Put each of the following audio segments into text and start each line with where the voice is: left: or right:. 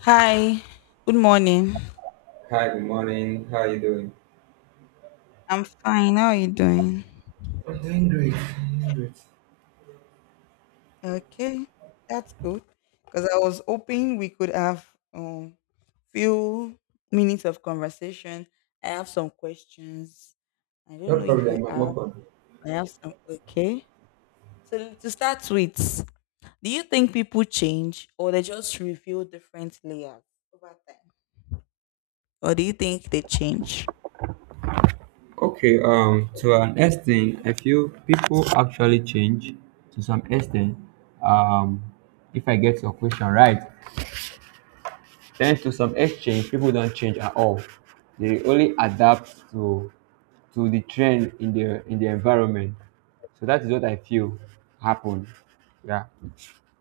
left: Hi, good morning.
right: Hi, good morning. How are you doing?
left: I'm fine. How are you doing?
right: I'm doing great. I'm doing great.
left: Okay, that's good. Because I was hoping we could have um few minutes of conversation. I have some questions. I
right: No
left: don't know if you
right: problem, I'm
left: have.
right: open.
left: I have some. Okay. So to start with, do you think people change or they just reveal different layers over time, or do you think they change?
right: Okay, to an extent, I feel people actually change to some extent. Um, if I get your question right, then to some exchange, people don't change at all. They only adapt to the trend in the environment. So that is what I feel happened. Yeah.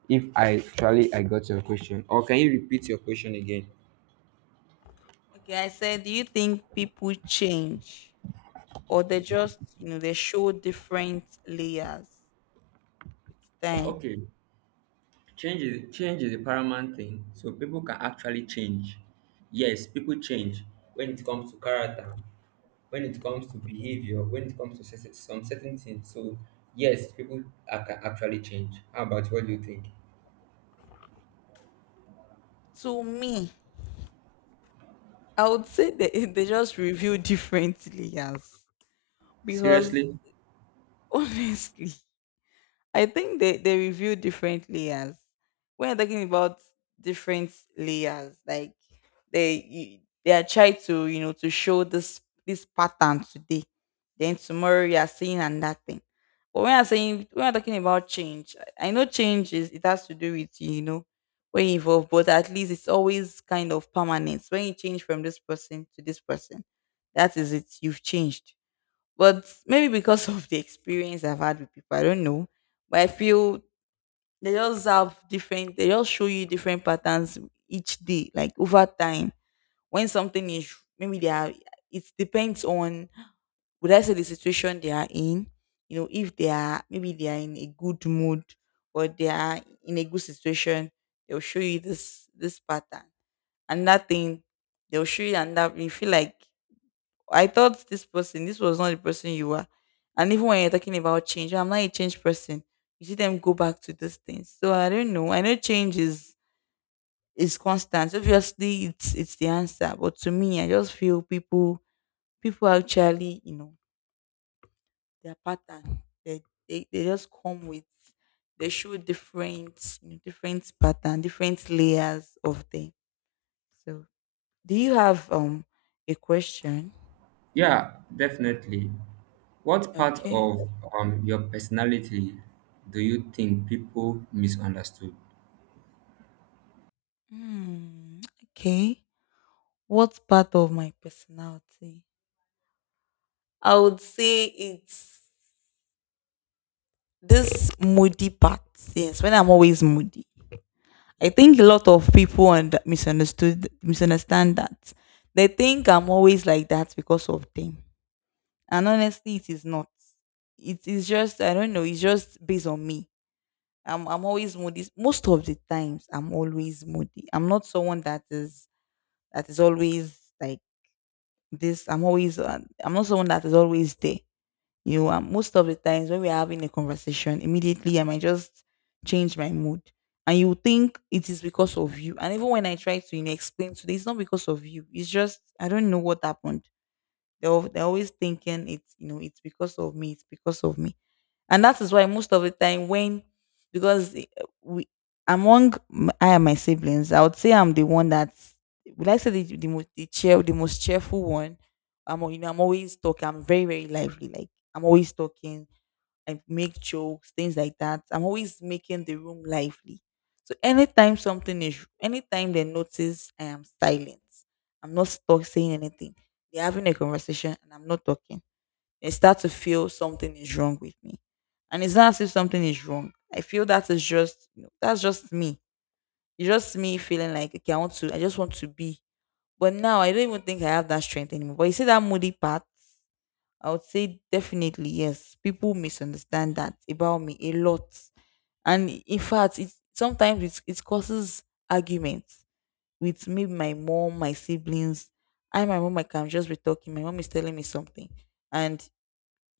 right: If I actually I got your question, or can you repeat your question again?
left: Okay, I said, do you think people change or they just, you know, they show different layers with time?
right: Okay. Change is a paramount thing. So people can actually change. Yes, people change when it comes to character, when it comes to behavior, when it comes to some certain things. So yes, people are, can actually change. How about you? What do you think?
left: To me, I would say they just reveal different layers because
right: Seriously?
left: honestly, I think they review different layers. When you're talking about different layers, like they you, they are trying to, you know, to show this pattern today, then tomorrow you are seeing another thing. But when I'm talking about change, I know change is it has to do with, you know, when you evolve, but at least it's always kind of permanent. When you change from this person to this person, that is it. You've changed, but maybe because of the experience I've had with people, I don't know. But I feel they just show you different patterns each day, like over time. When something is, maybe they are, it depends on, would I say the situation they are in? You know, if they are, maybe they are in a good mood or they are in a good situation, they'll show you this pattern. And that thing, they'll show you and that you feel like I thought this person, this was not the person you were. And even when you're talking about change, I'm not a change person. You see them go back to those things. So I don't know. I know change is constant. Obviously, it's the answer. But to me, I just feel people actually, you know, their pattern. They they just come with they show different, you know, different pattern, different layers of them. So do you have a question?
right: Yeah, definitely. What part
left: Okay.
right: of your personality do you think people misunderstood?
left: Hmm. Okay. What part of my personality? I would say it's this moody part. Yes, when I'm always moody. I think a lot of people and misunderstood misunderstand that. They think I'm always like that because of them. And honestly, it is not. It is just I don't know, it's just based on me. I'm always moody. Most of the times I'm always moody. I'm not someone that is always like this. I'm always I'm not someone that is always there. You know, and most of the times when we're having a conversation, immediately I might just change my mood. And you think it is because of you. And even when I try to, you know, explain to them, it's not because of you. It's just I don't know what happened. They're always thinking it's, you know, it's because of me, it's because of me. And that is why most of the time when because eh, we I and my siblings, I would say I'm the one that would I say the most the most cheerful one. You know, I'm always talking. I'm very lively. Like I'm always talking. I make jokes, things like that. I'm always making the room lively. So anytime they notice I am silent, I'm not stuck saying anything. They're having a conversation and I'm not talking, they start to feel something is wrong with me. And it's not as if something is wrong. I feel that is just, you know, that's just me. It's just me feeling like okay, I just want to be. But now I don't even think I have that strength anymore. But you see that moody part, I would say definitely yes. People misunderstand that about me a lot, and in fact, it causes arguments with me, my mom, my siblings. My mom, I can just be talking. My mom is telling me something, and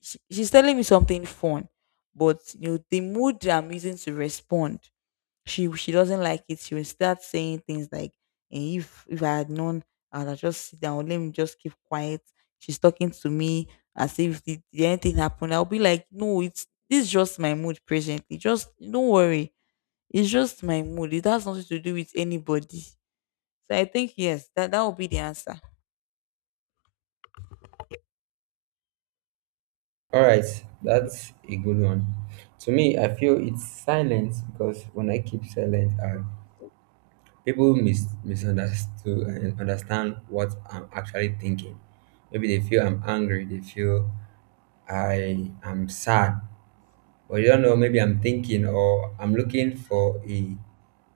left: she's telling me something fun, but you know the mood I'm using to respond, she doesn't like it. She will start saying things like, "Eh, if I had known, I'd have just sit down. Let me just keep quiet." She's talking to me as if the anything happened. I'll be like, "No, it's this is just my mood presently. Just don't worry. It's just my mood. It has nothing to do with anybody." So I think yes, that will be the answer.
right: All right, that's a good one. To me, I feel it's silence because when I keep silent, I people misunderstood and understand what I'm actually thinking. Maybe they feel I'm angry, they feel I am sad, but they don't know. Maybe I'm thinking or I'm looking for a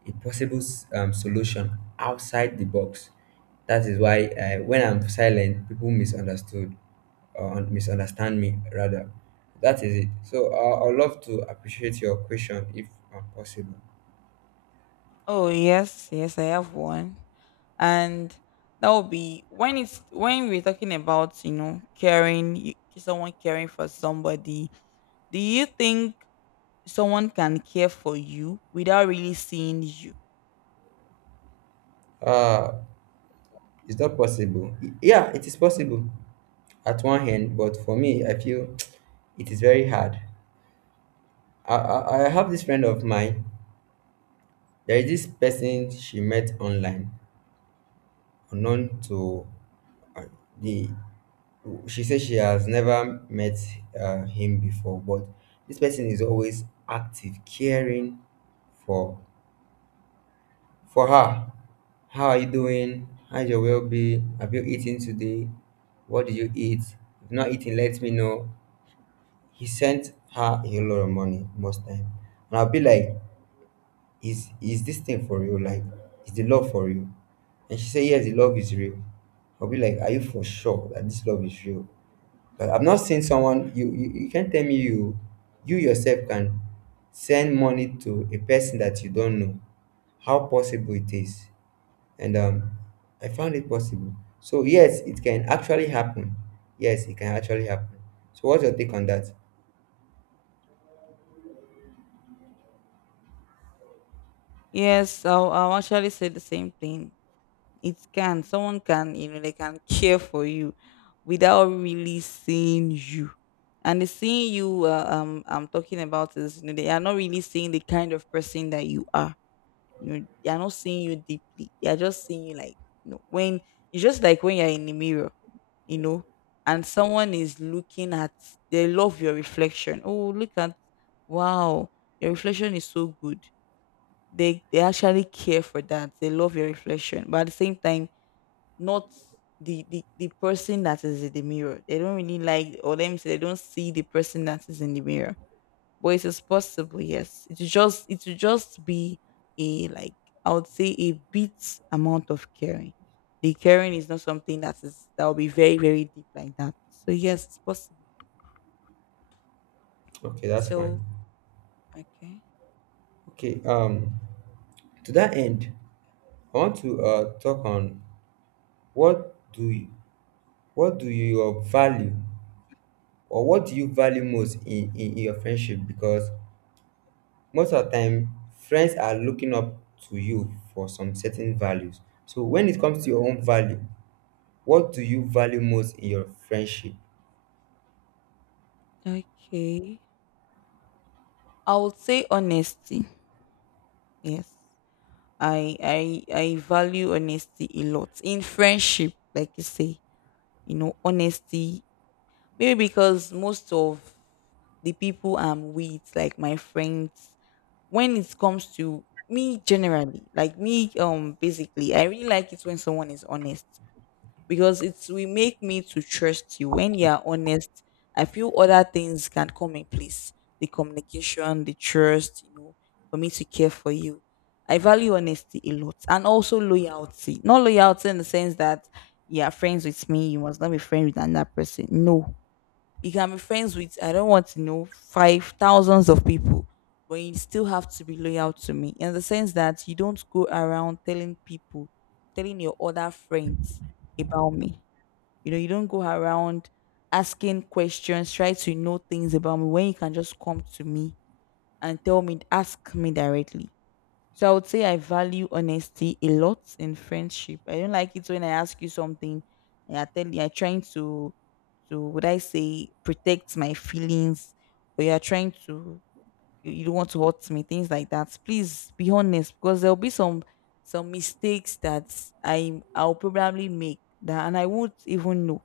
right: a possible solution outside the box. That is why when I'm silent, people misunderstood or misunderstand me rather. That is it. So I'd love to appreciate your question if possible.
left: Oh yes, yes, I have one, and that would be when it's when we're talking about, you know, someone caring for somebody. Do you think someone can care for you without really seeing you?
right: Uh, it's not possible. Yeah, it is possible. At one hand, but for me, I feel it is very hard. I have this friend of mine. There is this person she met online, unknown to uh, the. She says she has never met him before, but this person is always active, caring for for her. How are you doing? How's your well-being? Have you eaten today? What did you eat? If not eating, let me know. He sent her a lot of money most time, and I'll be like, is this thing for real, like, is the love for real? And she said, yes, the love is real. I'll be like, are you for sure that this love is real? But I've not seen someone. You can't tell me you, you yourself can send money to a person that you don't know. How possible it is? And, I found it possible. So yes, it can actually happen. Yes, it can actually happen. So what's your take on that?
left: Yes, I'll actually say the same thing. It can someone can, you know, they can care for you without really seeing you, and the seeing you I'm talking about is, you know, they are not really seeing the kind of person that you are. You know, they are not seeing you deeply. They are just seeing you like, you know, when it's just like when you're in the mirror, you know, and someone is looking at, they love your reflection. Oh, look at, wow, your reflection is so good. They actually care for that. They love your reflection. But at the same time, not the person that is in the mirror. They don't really like, or let me say they don't see the person that is in the mirror, but it is possible. Yes, it will just be a, like, I would say a bit amount of caring. The caring is not something that is that will be very deep like that. So yes, it's possible.
right: Okay, that's fine.
left: So okay,
right: Okay, um, to that end, I want to talk on what do you, what do you value or what do you value most in your friendship? Because most of the time, friends are looking up to you for some certain values. So when it comes to your own value, what do you value most in your friendship?
left: okay, I would say honesty. Yes, I value honesty a lot in friendship, like you say. You know, honesty. Maybe because most of the people I'm with, like my friends, when it comes to me generally, like me, basically, I really like it when someone is honest because it's will make me to trust you. When you are honest, I feel other things can come in place. The communication, the trust, you know, for me to care for you. I value honesty a lot and also loyalty. Not loyalty in the sense that you are friends with me, you must not be friends with another person. No. You can be friends with, I don't want to know, five thousands of people, but you still have to be loyal to me in the sense that you don't go around telling people, telling your other friends about me. You know, you don't go around asking questions, try to know things about me when you can just come to me and tell me, ask me directly. So I would say I value honesty a lot in friendship. I don't like it when I ask you something and I tell you you're trying to would I say protect my feelings, or you're trying to you don't want to hurt me, things like that. Please be honest because there'll be some mistakes that I'll probably make that and I won't even know.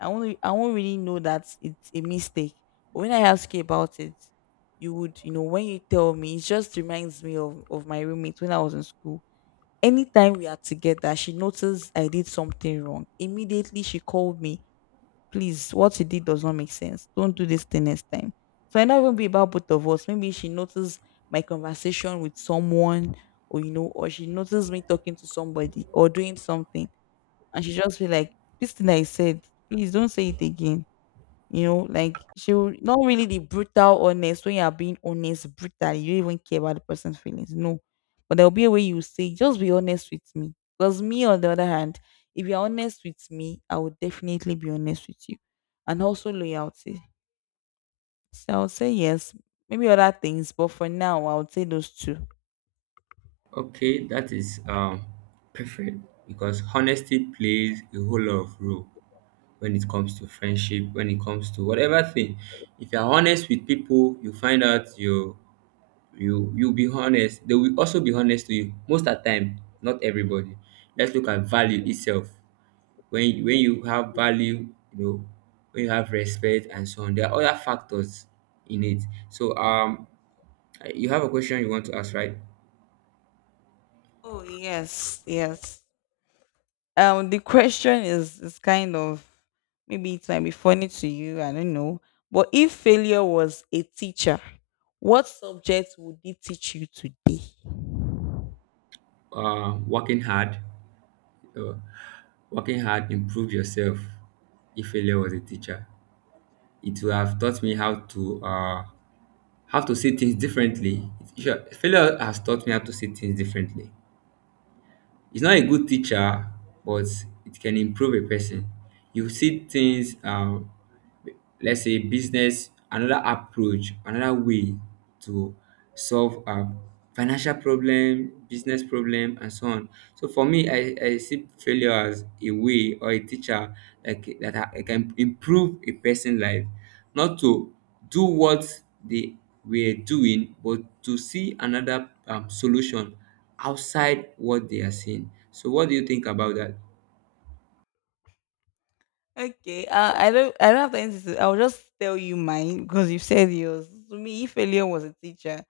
left: I won't really know that it's a mistake. But when I ask you about it, you would, you know, when you tell me, it just reminds me of my roommate when I was in school. Anytime we are together, she noticed I did something wrong. Immediately she called me, please, what you did does not make sense. Don't do this thing next time. So I know it won't be about both of us. Maybe she noticed my conversation with someone, or you know, or she noticed me talking to somebody or doing something. And she just feel like, this thing I said, please don't say it again, you know, like she'll not really the brutal honest when you are being honest, brutal, you don't even care about the person's feelings. No. But there'll be a way you say, just be honest with me. Because me, on the other hand, if you're honest with me, I will definitely be honest with you. And also loyalty. So I would say yes. Maybe other things, but for now I would say those two.
right: Okay, that is perfect because honesty plays a whole lot of role when it comes to friendship, when it comes to whatever thing. If you are honest with people, you find out you'll be honest. They will also be honest to you. Most of the time, not everybody. Let's look at value itself. When you have value, you know, when you have respect and so on, there are other factors in it. So you have a question you want to ask, right?
left: Oh yes, yes. The question is kind of maybe it might be funny to you. I don't know. But if failure was a teacher, what subject would it teach you today?
right: Uh, working hard, uh, Working hard, improve yourself. If failure was a teacher. It will have taught me how to see things differently. Sure, failure has taught me how to see things differently. It's not a good teacher, but it can improve a person. You see things let's say business, another approach, another way to solve financial problem, business problem, and so on. So for me, I see failure as a way or a teacher that, can improve a person's life, not to do what they were doing, but to see another, solution outside what they are seeing. So what do you think about that?
left: Okay, I don't have the answer I'll just tell you mine because you said yours. To me, if failure was a teacher,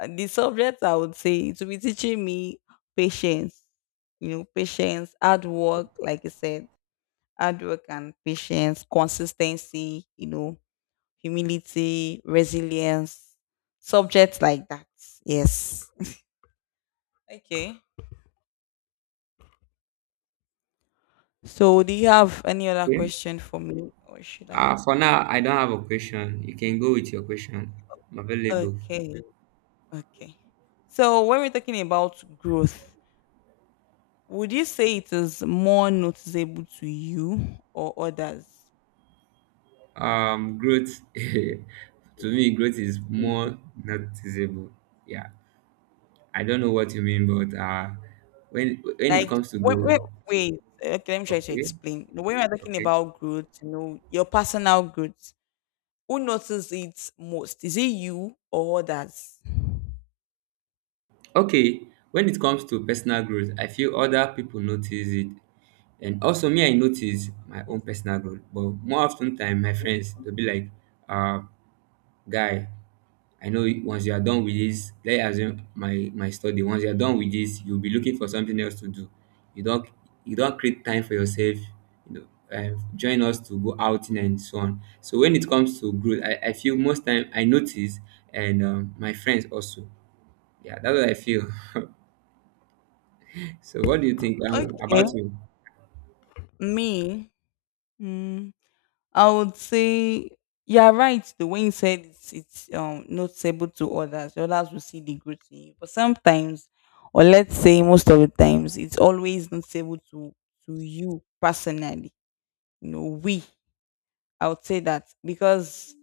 left: the subject I would say it would be teaching me patience. You know, patience, hard work, like I said, hard work and patience, consistency. You know, humility, resilience, subjects like that. Yes. Okay. So, do you have any other question for me, or should I?
right: For now, I don't have a question. You can go with your question. I'm available.
left: Okay, okay. So, when we're talking about growth, would you say it is more noticeable to you or others?
right: Growth to me, growth is more noticeable. Yeah, I don't know what you mean, but when it
left: Like,
right: comes to
left: wait,
right: growth,
left: wait, wait. Okay, let me try to
right: okay,
left: explain. When we're talking
right: okay,
left: about growth, you know, your personal growth, who notices it most? Is it you or others?
right: okay. When it comes to personal growth, I feel other people notice it, and also me, I notice my own personal growth. But more often time, my friends they'll be like, uh, guy, I know once you are done with this, let's assume my study. Once you are done with this, you'll be looking for something else to do. You don't you don't create time for yourself. You know, join us to go outing and so on. So when it comes to growth, I feel most time I notice, and my friends also. Yeah, that's what I feel. So what do you think
left: Okay.
right: about you
left: Me, mm, I would say you're right. The way you said it's noticeable to others, others will see the good in you. But sometimes, or let's say most of the times, it's always noticeable to you personally. You know, we. I would say that because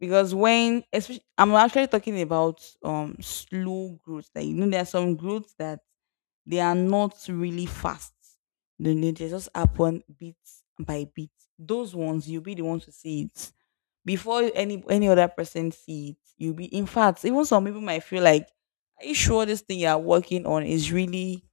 left: because when especially, I'm actually talking about slow growth. Like you know, there are some growth that they are not really fast. No, no, they just happen bit by bit. Those ones, you'll be the one to see it before any other person see it. You'll be, in fact, even some people might feel like, are you sure this thing you are working on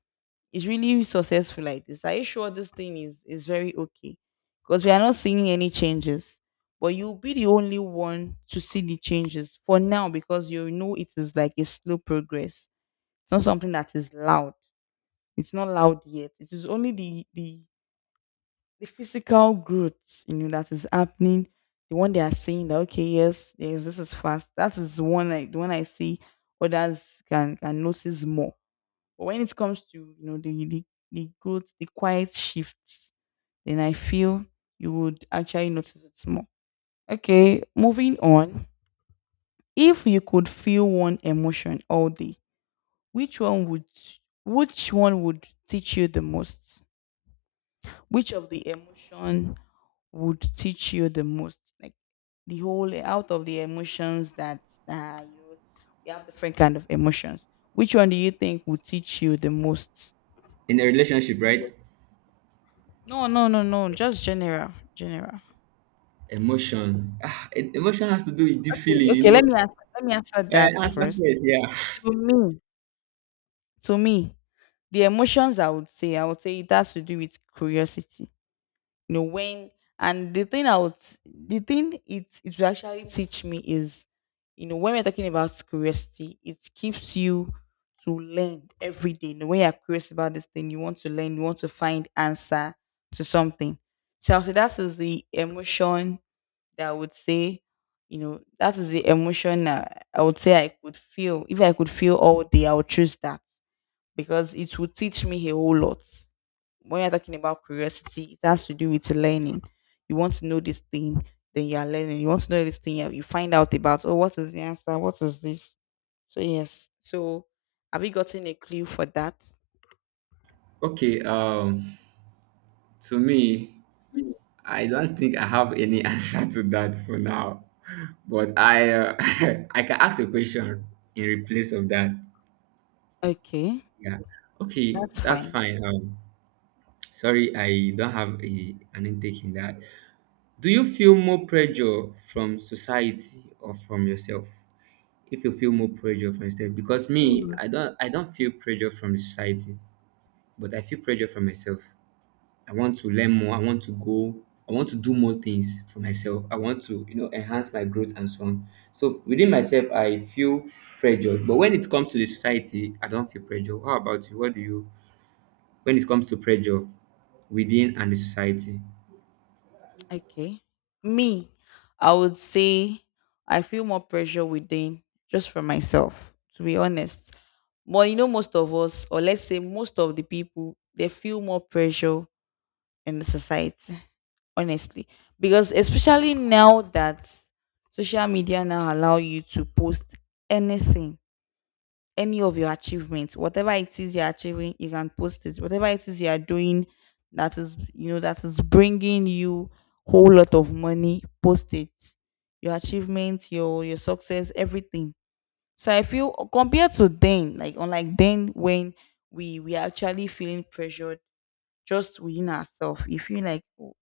left: is really successful like this? Are you sure this thing is very okay? Because we are not seeing any changes but you'll be the only one to see the changes for now because you know it is like a slow progress. It's not something that is loud. It's not loud yet. It is only the physical growth, you know, that is happening. The one they are saying that okay, yes, yes, this is fast. That is the one I see others can notice more. But when it comes to you know the growth, the quiet shifts, then I feel you would actually notice it more. Okay, moving on. If you could feel one emotion all day, which one would which one would teach you the most? Which of the emotion would teach you the most like the whole out of the emotions that you know we have different kind of emotions which one do you think would teach you the most?
right: in a relationship, right?
left: No, no, no, no, just general, general.
right: Emotion. Ah, emotion has to do with the
left: Okay,
right: feeling, you
left: okay,
right: know.
left: let me answer that
right: Answer
left: first.
right: first, yeah.
left: To me, to me, the emotions I would say, I would say it has to do with curiosity. You know when and the thing I would, the thing it will actually teach me is, you know, when we're talking about curiosity, it keeps you to learn every day. You know, when you're curious about this thing, you want to learn, you want to find answer to something. So I'll say that is the emotion that I would say. You know, that is the emotion that I would say I could feel. If I could feel all day, I would choose that because it would teach me a whole lot. When you're talking about curiosity, it has to do with learning. You want to know this thing, then you are learning. You want to know this thing, you find out about, oh, what is the answer? What is this? So, yes. So, have you gotten a clue for that?
right: Okay. To me. I don't think I have any answer to that for now, but I I can ask a question in replace of that.
left: Okay.
right: Yeah. Okay,
left: That's
right: that's
left: fine.
right: fine. Sorry, I don't have a an intake in that. Do you feel more pressure from society or from yourself? If you feel more pressure from yourself, because me, I don't feel pressure from the society, but I feel pressure from myself. I want to learn more. I want to go. I want to do more things for myself. I want to, you know, enhance my growth and so on. So within myself, I feel pressure. But when it comes to the society, I don't feel pressure. How about you? What do you? When it comes to pressure within and the society?
left: Okay. Me, I would say I feel more pressure within just for myself, to be honest. But you know, most of us, or let's say most of the people, they feel more pressure in the society, honestly, because especially now that social media now allow you to post anything, any of your achievements, whatever it is you're achieving, you can post it, whatever it is you're doing that is, you know, that is bringing you whole lot of money, post it, your achievements, your success, everything. So I feel, compared to then, like unlike then, when we are actually feeling pressured just within ourselves, you feel like, oh,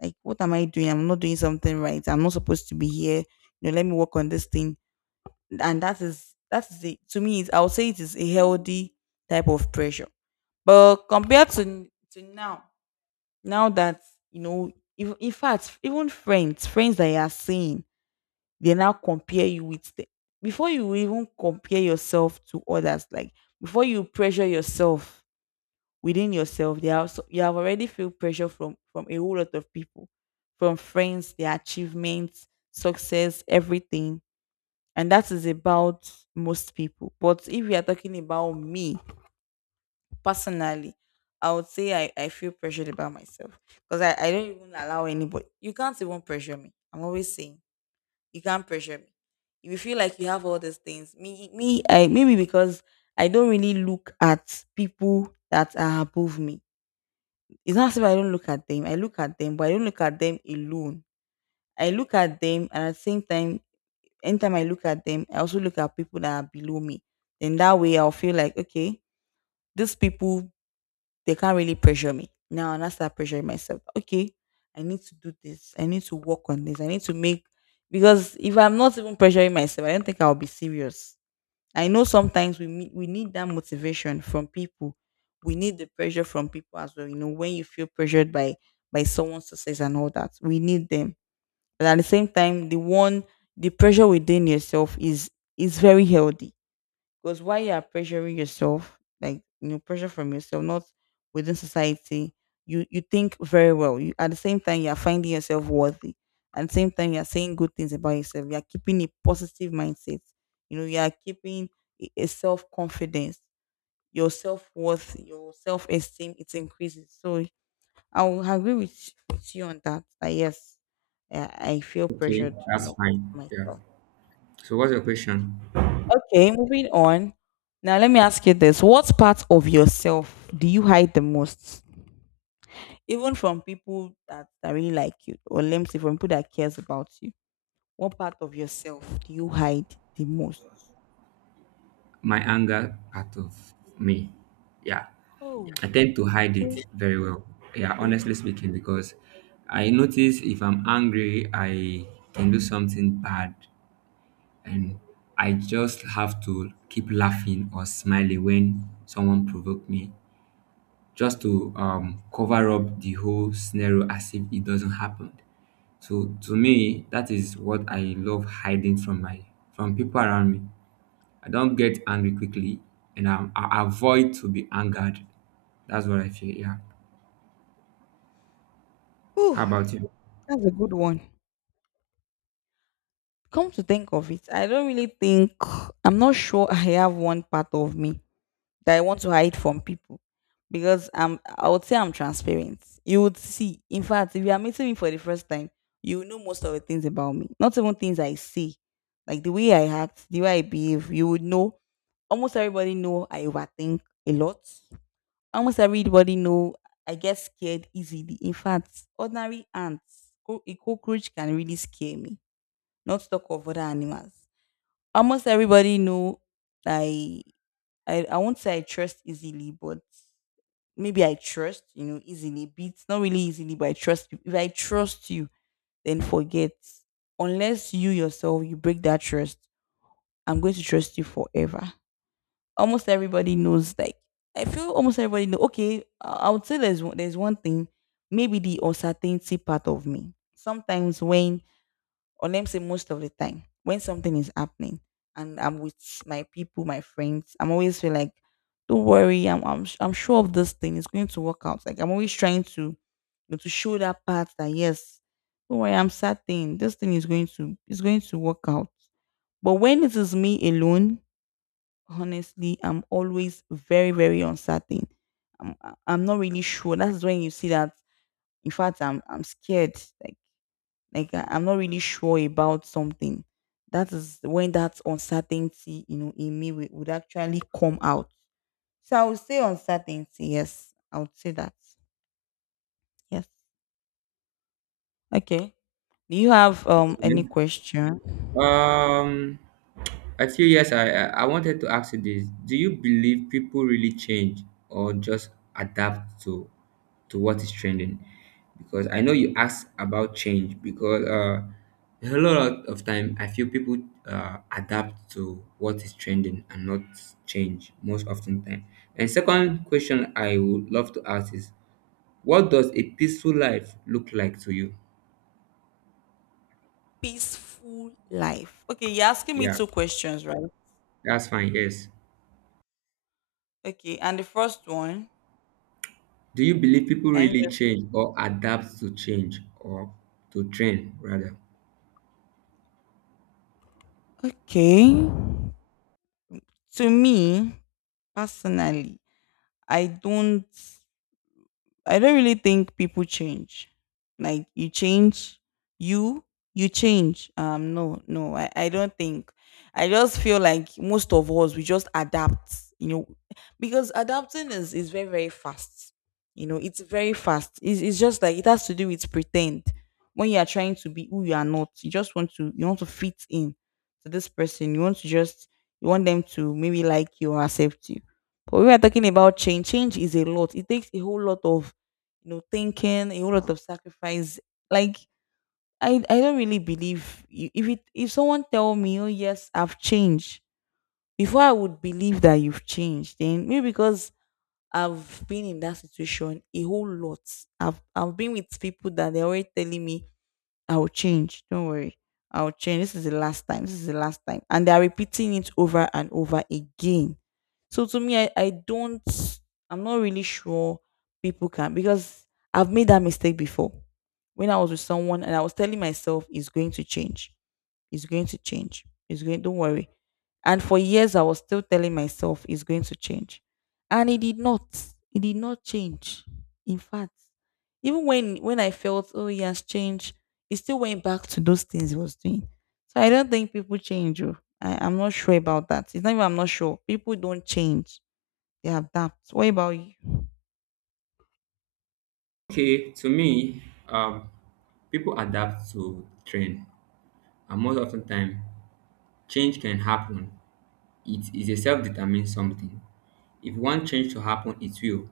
left: like, what am I doing? I'm not doing something right. I'm not supposed to be here. You know, let me work on this thing. And that is it. To me, it's, I would say it is a healthy type of pressure. But compared to now, now that, you know, if, in fact, even friends, friends that you are seeing, they now compare you with them. Before you even compare yourself to others, like before you pressure yourself within yourself, there are so, you have already felt pressure from a whole lot of people, from friends, their achievements, success, everything. And that is about most people. But if you are talking about me personally, I would say I feel pressured about myself because I don't even allow anybody, you can't even pressure me. I'm always saying you can't pressure me. If you feel like you have all these things, me, me, I, maybe because I don't really look at people that are above me. It's not as if I don't look at them. I look at them, but I don't look at them alone. I look at them, and at the same time, anytime I look at them, I also look at people that are below me. Then that way, I'll feel like, okay, these people they can't really pressure me. Now, and I start pressuring myself. Okay, I need to do this. I need to work on this. I need to make because if I'm not even pressuring myself, I don't think I'll be serious. I know sometimes we need that motivation from people. We need the pressure from people as well. You know, when you feel pressured by someone's success and all that, we need them. But at the same time, the one the pressure within yourself is very healthy because while you are pressuring yourself, like you know, pressure from yourself, not within society, you think very well. You at the same time you are finding yourself worthy. At the same time you are saying good things about yourself. You are keeping a positive mindset. You know, you are keeping a self confidence. Your self worth, your self esteem, it increases. So I will agree with you on that. That yes, I feel
right: Okay,
left: pressured, you
right: that's
left: know,
right: fine. Yeah.
left: myself.
right: So what's your question?
left: Okay, moving on. Now let me ask you this. What part of yourself do you hide the most? Even from people that, that really like you, or let me say from people that cares about you. What part of yourself do you hide the most?
right: My anger part of me. Yeah.
left: Oh,
right: I tend to hide it
left: okay.
right: very well. Yeah,
left: Whew,
right: honestly speaking, because I notice if I'm angry, I can do something bad, and I just have to keep laughing or smiling when someone provoke me, just to cover up the whole scenario as if it doesn't happen. So to me, that is what I love hiding from my from people around me. I don't get angry quickly, and I avoid to be angered. That's what I feel. Yeah. How about you?
left: that's a good one. Come to think of it, I don't really think, I'm not sure I have one part of me that I want to hide from people because I'm, I would say I'm transparent. You would see. In fact, if you are meeting me for the first time, you will know most of the things about me. Not even things I say, like the way I act, the way I behave. You would know. Almost everybody know I overthink a lot. Almost everybody know I get scared easily. In fact, ordinary ants, a cockroach can really scare me. Not talk of other animals. Almost everybody know I I won't say I trust easily, but maybe I trust, you know, easily, but it's not really easily, but I trust you. If I trust you, then forget. Unless you yourself, you break that trust, I'm going to trust you forever. Almost everybody knows, like, I feel almost everybody know, okay, I would say there's, there's one thing, maybe the uncertainty part of me. Sometimes when or let me say most of the time when something is happening and I'm with my people, my friends, I'm always feel like, don't worry, I'm, am I I'm sure of this thing. It's going to work out. Like I'm always trying to you know, to show that part that yes, don't worry, I'm certain this thing is going to work out. But when it is me alone, honestly, I'm always very very uncertain. I'm not really sure. That's when you see that. In fact, I'm scared. Like I'm not really sure about something, that is when that uncertainty you know in me would actually come out. So I would say uncertainty, yes, I would say that. Yes. Okay. Do you have
right: Okay.
left: any question?
right: Um, Actually, yes, I wanted to ask you this. Do you believe people really change or just adapt to what is trending? Because I know you asked about change because a lot of time I feel people adapt to what is trending and not change most often time. And second question I would love to ask is, what does a peaceful life look like to you?
left: Peaceful life, okay, you're asking me
right: Yeah,
left: two questions, right?
right: that's fine. Yes.
left: Okay, and the first one,
right: Do you believe people
left: can
right: really
left: you just?
right: change or adapt to change or to trend rather?
left: Okay, to me personally, i don't I don't really think people change. Like you change, you you change. No, no, I don't think. I just feel like most of us we just adapt, you know, because adapting is very very fast. You know, it's very fast. It's just like it has to do with pretend. When you are trying to be who you are not, you just want to you want to fit in to this person. You want to just you want them to maybe like you or accept you. But when we are talking about change, change is a lot. It takes a whole lot of thinking, a whole lot of sacrifice. Like I don't really if it if someone tell me, oh yes, I've changed. Before I would believe that you've changed, then maybe because I've been in that situation a whole lot. I've been with people that they're already telling me I will change. Don't worry. I will change. This is the last time. This is the last time. And they are repeating it over and over again. So to me, I'm not really sure people can, because I've made that mistake before when I was with someone and I was telling myself it's going to change. It's going to change. It's going, don't worry. And for years, I was still telling myself it's going to change. And it did not. It did not change. In fact, even when I felt, oh, he has changed, it still went back to those things he was doing. So I don't think people change. Oh, I'm not sure about that. It's not even I'm not sure. People don't change. They adapt. What about you?
right: Okay, to me, um, people adapt to trend, and most of the time, change can happen. It is a self-determined something. If you want change to happen, it will.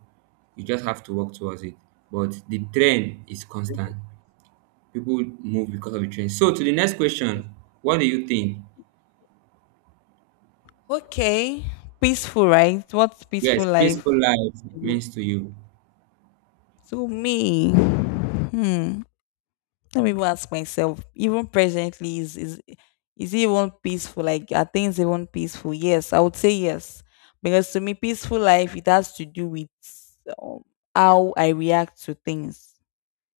right: You just have to work towards it. But the trend is constant. People move because of the trend. So to the next question, what do you think?
left: Okay. Peaceful, right? What's
right: Yes,
left: peaceful
right: peaceful
left: life?
right: life means to you.
left: To me. Hmm. Let me even ask myself, even presently, is it even peaceful? Like are things even peaceful? Yes, I would say yes. Because to me, peaceful life, it has to do with um, how I react to things.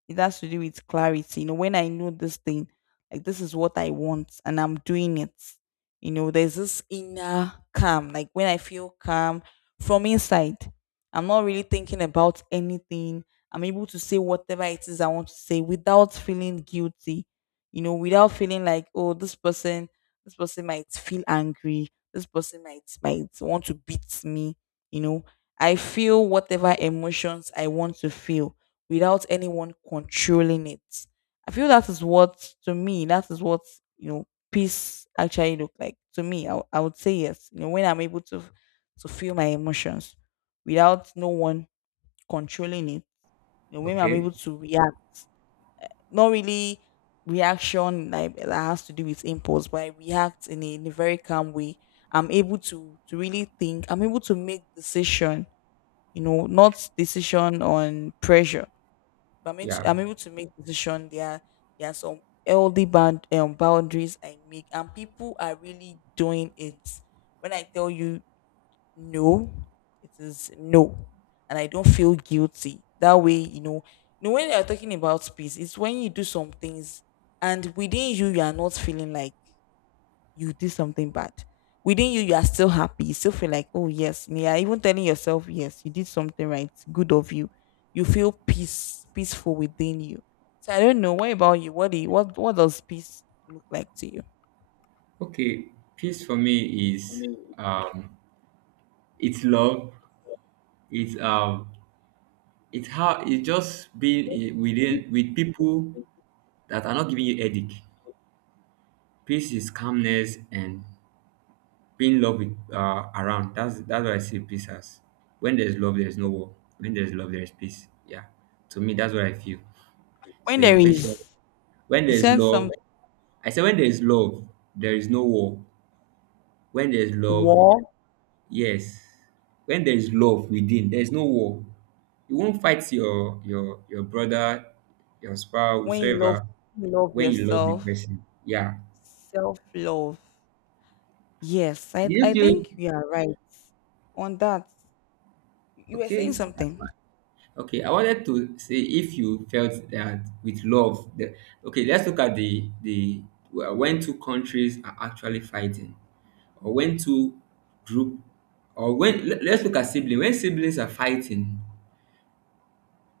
left: It has to do with clarity. You know, when I know this thing, like this is what I want and I'm doing it, you know, there's this inner calm. Like when I feel calm from inside, I'm not really thinking about anything. I'm able to say whatever it is I want to say without feeling guilty, you know, without feeling like, oh, this person might feel angry. This person might want to beat me, you know. I feel whatever emotions I want to feel without anyone controlling it. I feel that is what, to me that is what, you know, peace actually look like to me. I would say yes. You know when I'm able to feel my emotions without no one controlling it. You know when I'm able
right: Okay.
left: to react, not really reaction like that has to do with impulse, but I react in a very calm way. I'm able to really think. I'm able to make decision. You know, not decision on pressure but
right: Yeah.
left: I'm able to make decision. There are some healthy boundaries I make, and people are really doing it. When I tell you no, it is no, and I don't feel guilty. That way, you know when you are talking about peace, it's when you do some things and within you, you are not feeling like you do something bad. Within you, you are still happy. You still feel like, oh yes, and you are even telling yourself, yes, you did something right, good of you. You feel peace, peaceful within you. So I don't know. What about you? What do you, what does peace look like to you?
right: Okay, peace for me is um it's love. It's um it's how it's just being in, within with people that are not giving you headache. Peace is calmness and being love with around. That's what I see peace as. When there's love, there's no war. When there's love, there's peace. Yeah. To me, that's what I feel.
left: When
right: So your
left: there
right: question,
left: is,
right: when
left: you
right: there's
left: sense some
right: love, I say when there's love, there is no war. When there's love,
left: war.
right: yes. When there is love within, there is no war. You won't fight your brother, your spouse,
left: When
right: whoever,
left: you love
right: when you love the
left: yourself,
right: person. Yeah.
left: self love. Yes,
right: Do
left: I
right: you
left: I
right: feel
left: think you are right on that. You were saying
right: okay? That's
left: something.
right: fine. Okay, I wanted to say if you felt that with love, the, okay, let's look at the when two countries are actually fighting, or when two group, or when let's look at siblings. When siblings are fighting,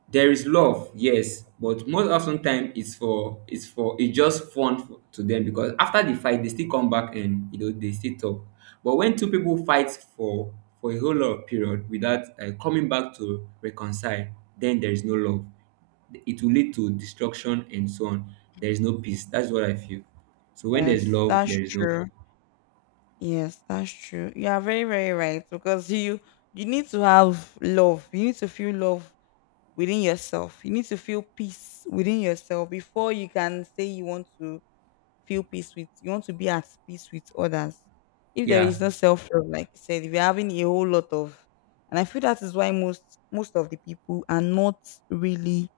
right: there is love, yes, but most often time it's just fun to them, because after the fight they still come back and you know they still talk. But when two people fight for a whole lot of period without coming back to reconcile, then there is no love. It will lead to destruction and so on. There is no peace. That's what I feel. So when there's
left: Yes,
right: love, there
left: that's
right: is no
left: true. Yes, that's true. You are very, very right because you need to have love. You need to feel love within yourself. You need to feel peace within yourself before you can say you want to feel peace with. You want to be at peace with others. If there
right: yeah.
left: is no self love, like you said, if you're having a whole lot of, and I feel that is why most of the people are not really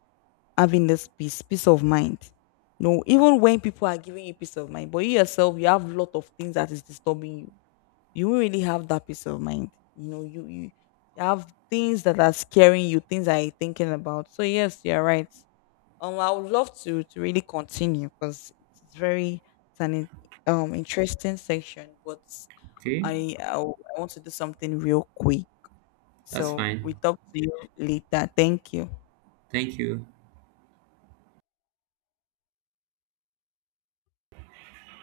left: having this peace, peace of mind. No, even when people are giving you peace of mind, but you yourself, you have a lot of things that is disturbing you, you won't really have that peace of mind. You know, you have things that are scaring you, things that you're thinking about. So yes, you're right. I would love to really continue because it's very it's an interesting section, but
right: Okay,
left: I I I want to do something real quick.
right: that's
left: So
right: fine.
left: we talk to you later. Thank you.
right: Thank you.